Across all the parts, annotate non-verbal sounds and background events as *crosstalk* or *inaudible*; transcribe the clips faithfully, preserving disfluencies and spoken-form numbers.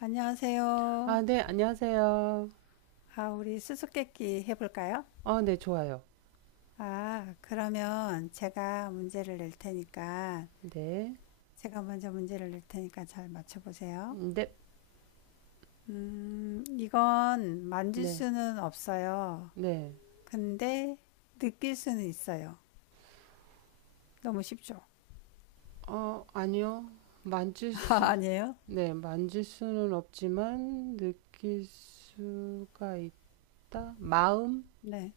안녕하세요. 아, 네, 안녕하세요. 아, 우리 수수께끼 해볼까요? 어, 네, 좋아요. 아, 그러면 제가 문제를 낼 테니까, 네, 제가 먼저 문제를 낼 테니까 잘 맞춰보세요. 네, 음, 이건 만질 네, 수는 없어요. 네. 근데 느낄 수는 있어요. 너무 쉽죠? 어, 아니요. 만질 *laughs* 아, 수, 아니에요? 네, 만질 수는 없지만 느낄 수가 있다. 마음, 네.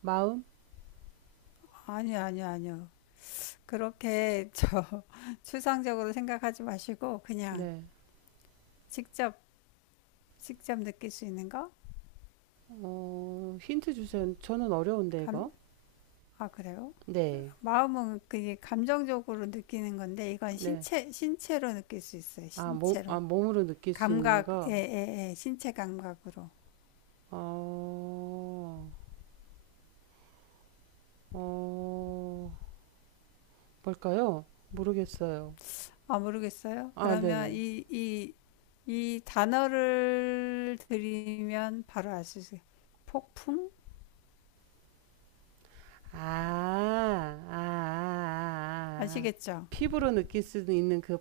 마음, 아니요, 아니요, 아니요. 그렇게 저 *laughs* 추상적으로 생각하지 마시고, 그냥 네. 직접, 직접 느낄 수 있는 거? 어, 힌트 주세요. 저는 어려운데 이거. 감, 아, 그래요? 네, 마음은 그게 감정적으로 느끼는 건데 이건 네. 신체 신체로 느낄 수 있어요. 아, 몸, 아, 신체로 몸으로 느낄 수 있는 감각 예 거. 예 예, 신체 감각으로 어, 어, 뭘까요? 모르겠어요. 아 모르겠어요. 아, 그러면 네네. 이 이 이 단어를 드리면 바로 알 수 있어요. 폭풍 아, 아, 아, 아. 아시겠죠? 피부로 느낄 수 있는 그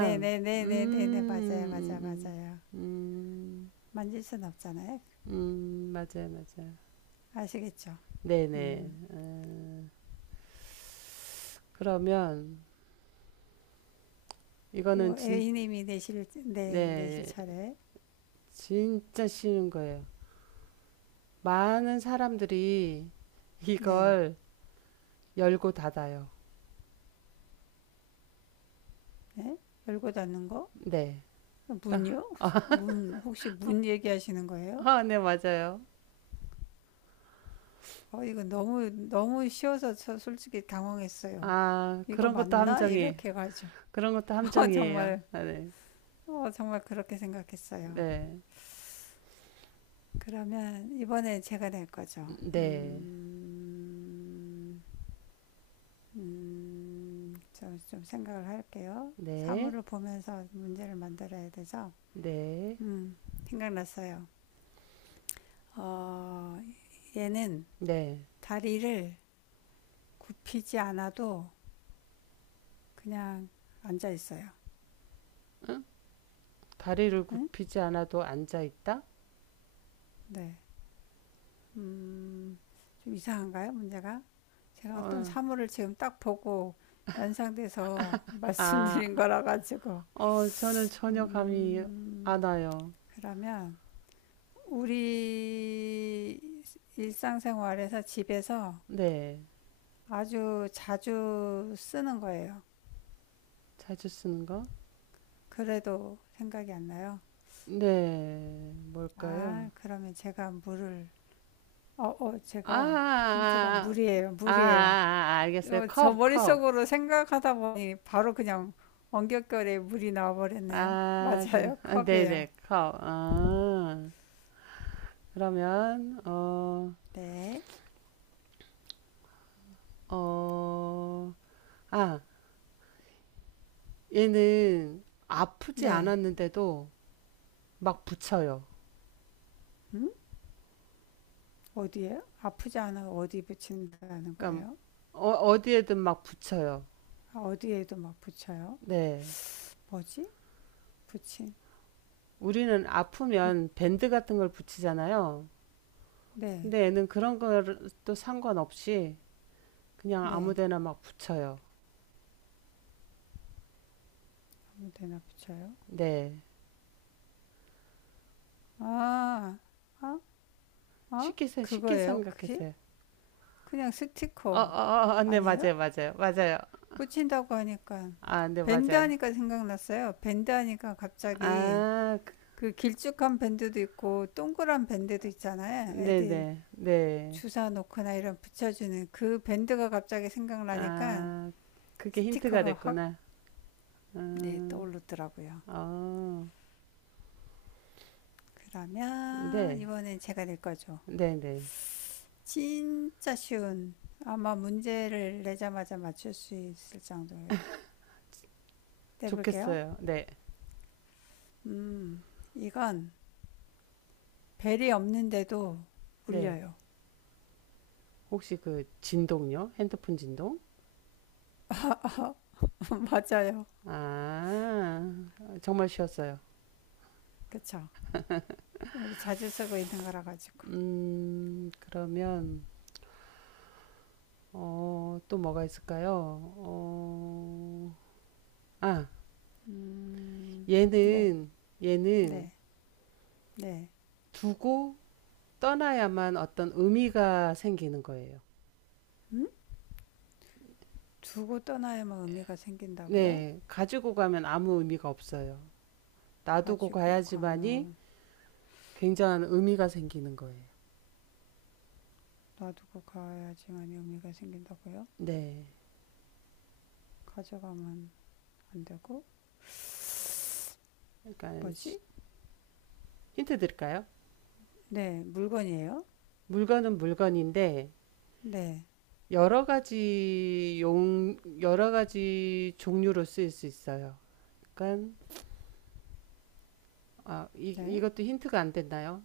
네 네네네네네 맞아요 맞아 요 음, 음, 음, 맞아요 음, 만질 순 없잖아요. 음, 맞아요, 맞아요. 아시겠죠? 네네. 음요 어, 그러면 이거는 진, A님이 내실 네 내실 네, 차례 진짜 쉬운 거예요. 많은 사람들이 네. 이걸 열고 닫아요. 네? 열고 닫는 거 네. 딱, 문요? 아, *laughs* 문 혹시 문 얘기하시는 거예요? 아, 네, 맞아요. 어, 이거 너무 너무 쉬워서 저 솔직히 당황했어요. 아, 이거 그런 것도 맞나? 함정이에요. 이렇게 가죠. 그런 것도 *laughs* 어, 함정이에요. 정말 아, 네. 어, 정말 그렇게 생각했어요. 네. 그러면 이번에 제가 낼 거죠. 네, 음, 음, 저 좀 생각을 할게요. 네, 사물을 보면서 문제를 만들어야 되죠. 네, 음, 생각났어요. 어, 얘는 네. 다리를 굽히지 않아도 그냥 앉아 있어요. 다리를 응? 굽히지 않아도 앉아 있다? 네. 음, 좀 이상한가요, 문제가? 제가 어떤 어, 사물을 지금 딱 보고 연상돼서 *laughs* 아, 말씀드린 거라 가지고. 어, 저는 전혀 감이 안 음, 와요. 그러면 우리 일상생활에서 집에서 네, 아주 자주 쓰는 거예요. 자주 쓰는 거? 그래도 생각이 안 나요. 네, 뭘까요? 아, 그러면 제가 물을, 어, 어, 아, 제가 힌트가 아, 물이에요, 아, 아, 아, 물이에요. 아, 알겠어요. 어, 저 컵, 컵. 머릿속으로 생각하다 보니 바로 그냥 원격결에 물이 나와버렸네요. 아, 그럼, 맞아요. 아, 컵이에요. 네네, 컵. 아, 그러면, 어, 네. 어, 아, 얘는 아프지 네. 않았는데도 막 붙여요. 음? 어디에요? 아프지 않아 어디 붙인다는 그러니까 거예요? 어, 어디에든 막 붙여요. 아, 어디에도 막 붙여요? 네. 뭐지? 붙인. 우리는 부... 아프면 밴드 같은 걸 붙이잖아요. 네. 근데 애는 그런 것도 상관없이 그냥 아무 네. 데나 막 붙여요. 아무 데나 붙여요. 네. 아. 아? 아? 쉽게, 세- 쉽게 그거예요, 혹시? 생각했어요. 그냥 어, 어, 스티커. 어, 어, 네, 아니에요? 맞아요, 맞아요, 맞아요. 붙인다고 하니까 아, 네, 밴드 맞아요. 하니까 생각났어요. 밴드 하니까 갑자기 아, 그- 그 길쭉한 밴드도 있고 동그란 밴드도 있잖아요. 네네, 애들 네. 네. 주사 놓거나 이런 붙여주는 그 밴드가 갑자기 생각나니까 아, 그게 힌트가 스티커가 확 됐구나. 네, 음, 떠오르더라고요. 어, 그러면 네, 이번엔 제가 낼 거죠. 네네. 진짜 쉬운 아마 문제를 내자마자 맞출 수 있을 정도로 내볼게요. 좋겠어요. 네. 음, 이건 벨이 없는데도 네. 울려요. 혹시 그 진동요? 핸드폰 진동? *laughs* 맞아요. 아, 정말 쉬웠어요. 그쵸? 우리 자주 쓰고 있는 거라 가지고. 음, 그러면, 어, 또 뭐가 있을까요? 어, 아, 음, 네. 얘는, 얘는 네, 네. 두고 떠나야만 어떤 의미가 생기는 거예요. 음? 두고 떠나야만 의미가 생긴다고요? 네, 가지고 가면 아무 의미가 없어요. 놔두고 가지고 가야지만이 가면 굉장한 의미가 생기는 거예요. 놔두고 가야지만 의미가 생긴다고요? 네, 가져가면 안 되고? 그러니까 뭐지? 힌트 드릴까요? 네, 물건이에요? 물건은 물건인데, 네, 여러 가지 용, 여러 가지 종류로 쓰일 수 있어요. 그러니까, 아, 이, 네. 이것도 힌트가 안 됐나요?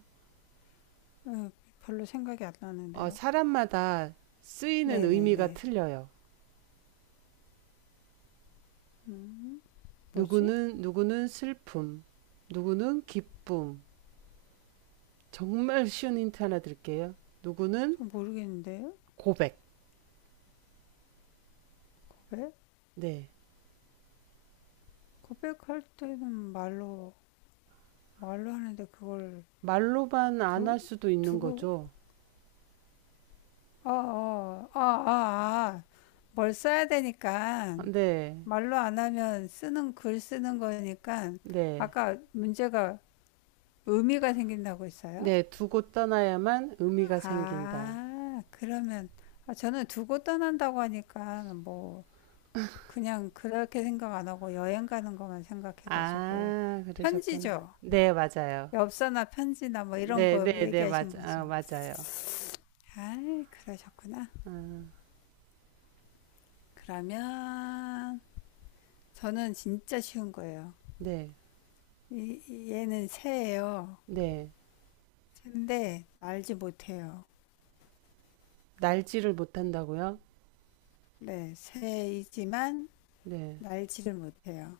어, 별로 생각이 안 어, 나는데요. 사람마다 쓰이는 네, 네, 의미가 네. 틀려요. 음, 뭐지? 누구는, 누구는 슬픔, 누구는 기쁨. 정말 쉬운 힌트 하나 드릴게요. 누구는 좀 모르겠는데요. 고백. 고백? 네. 고백할 때는 말로 말로 하는데 그걸 말로만 안 두 할 수도 있는 두고 거죠. 아, 아, 아, 아, 아. 뭘 써야 되니까 아, 네. 말로 안 하면 쓰는 글 쓰는 거니까 네. 아까 문제가 의미가 생긴다고 했어요? 네. 두고 떠나야만 의미가 생긴다. 아, 그러면 아, 저는 두고 떠난다고 하니까 뭐 그냥 그렇게 생각 안 하고 여행 가는 것만 생각해가지고 아, 그러셨구나. 편지죠. 네, 맞아요. 엽서나 편지나 뭐 이런 네, 거 네, 네, 얘기하신 맞, 아, 거죠. 맞아요. 아, 그러셨구나. 아, 그러면 저는 진짜 쉬운 거예요. 네, 이- 얘는 새예요. 네. 새인데 알지 못해요. 날지를 못한다고요? 네, 새이지만 네. 날지를 못해요.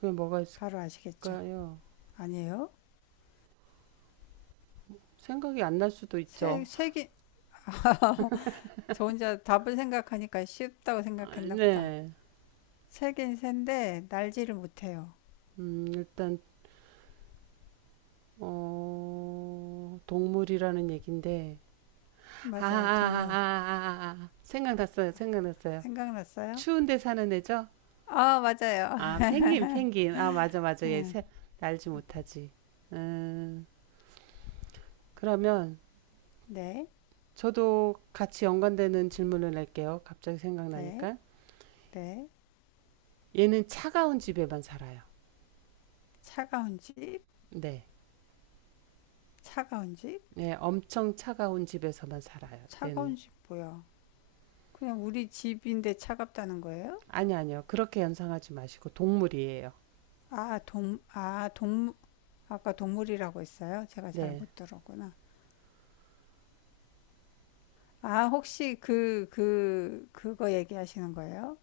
그게 뭐가 바로 아시겠죠? 있을까요? 아니에요? 생각이 안 날 수도 새, 있죠. 새긴, *laughs* 저 혼자 답을 생각하니까 쉽다고 아, 생각했나 보다. 네. 새긴 새인데 날지를 못해요. 음, 일단, 어, 동물이라는 얘긴데. 아, 아, 아, 맞아요, 아, 동물. 아, 아. 아, 아. 생각났어요. 생각났어요. 생각났어요? 추운데 사는 애죠? 아, 맞아요. 아, *laughs* 펭귄, 펭귄. 아, 맞아, 맞아. 얘 새, 날지 못하지. 음, 그러면, 네, 저도 같이 연관되는 질문을 낼게요. 갑자기 네, 생각나니까. 네. 얘는 차가운 집에만 살아요. 차가운 집, 네. 차가운 집, 네, 엄청 차가운 집에서만 살아요. 얘는. 차가운 집 뭐야? 그냥 우리 집인데 차갑다는 거예요? 아니, 아니요. 그렇게 연상하지 마시고, 동물이에요. 아, 동, 아, 동, 아까 동물이라고 했어요? 제가 잘 네. 못 들었구나. 아, 혹시 그, 그, 그거 얘기하시는 거예요?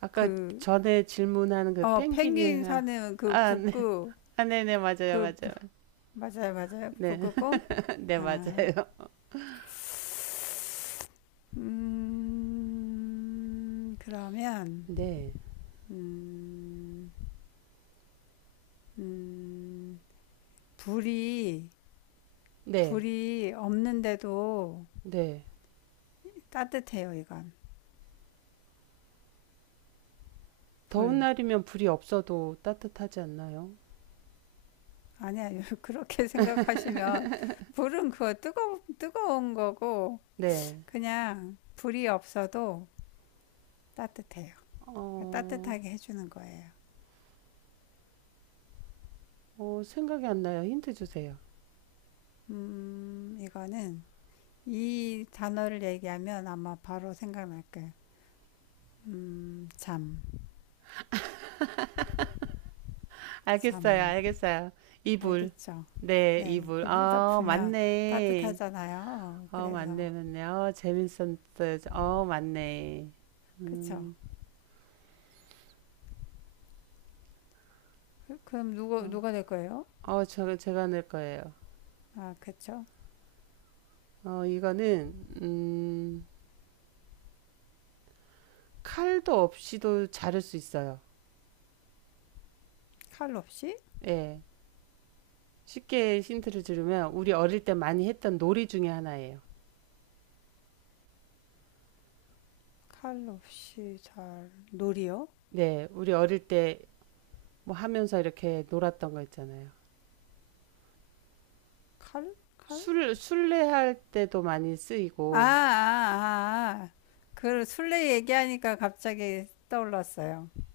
아까 그, 전에 질문하는 그 어, 펭귄 펭귄이랑, 사는 그 아, 네. 북극, 아, 네네, 맞아요, 그, 부- 맞아요. 맞아요, 맞아요. 네. 북극곰? *laughs* 네, 맞아요. 아, 음, 그러면, 네. 음, 음, 불이, 네. 불이 없는데도 네. 따뜻해요, 이건. 더운 불. 날이면 불이 없어도 따뜻하지 않나요? 아니야, *laughs* 그렇게 생각하시면, 불은 그거 뜨거, 뜨거운 거고, 네. 그냥 불이 없어도, 따뜻해요. 그러니까 어, 따뜻하게 해주는 거예요. 어, 생각이 안 나요. 힌트 주세요. 음, 이거는 이 단어를 얘기하면 아마 바로 생각날 거예요. 음, 잠, 알겠어요, 잠. 알겠어요. 이불. 알겠죠? 네, 네, 이불. 이불 어, 덮으면 맞네. 따뜻하잖아요. 어, 그래서 맞네, 맞네. 어, 재밌었어요. 어, 맞네. 그쵸? 그- 그럼 누가 누가 될 거예요? 어, 저, 제가 낼 거예요. 아, 그쵸? 어, 이거는, 음, 칼도 없이도 자를 수 있어요. 칼 없이? 예. 쉽게 힌트를 들으면, 우리 어릴 때 많이 했던 놀이 중에 하나예요. 칼 없이 잘 놀이요? 네, 우리 어릴 때 뭐 하면서 이렇게 놀았던 거 있잖아요. 칼? 칼? 술, 술래할 때도 많이 아, 아, 쓰이고, 아, 아. 그 술래 얘기하니까 갑자기 떠올랐어요.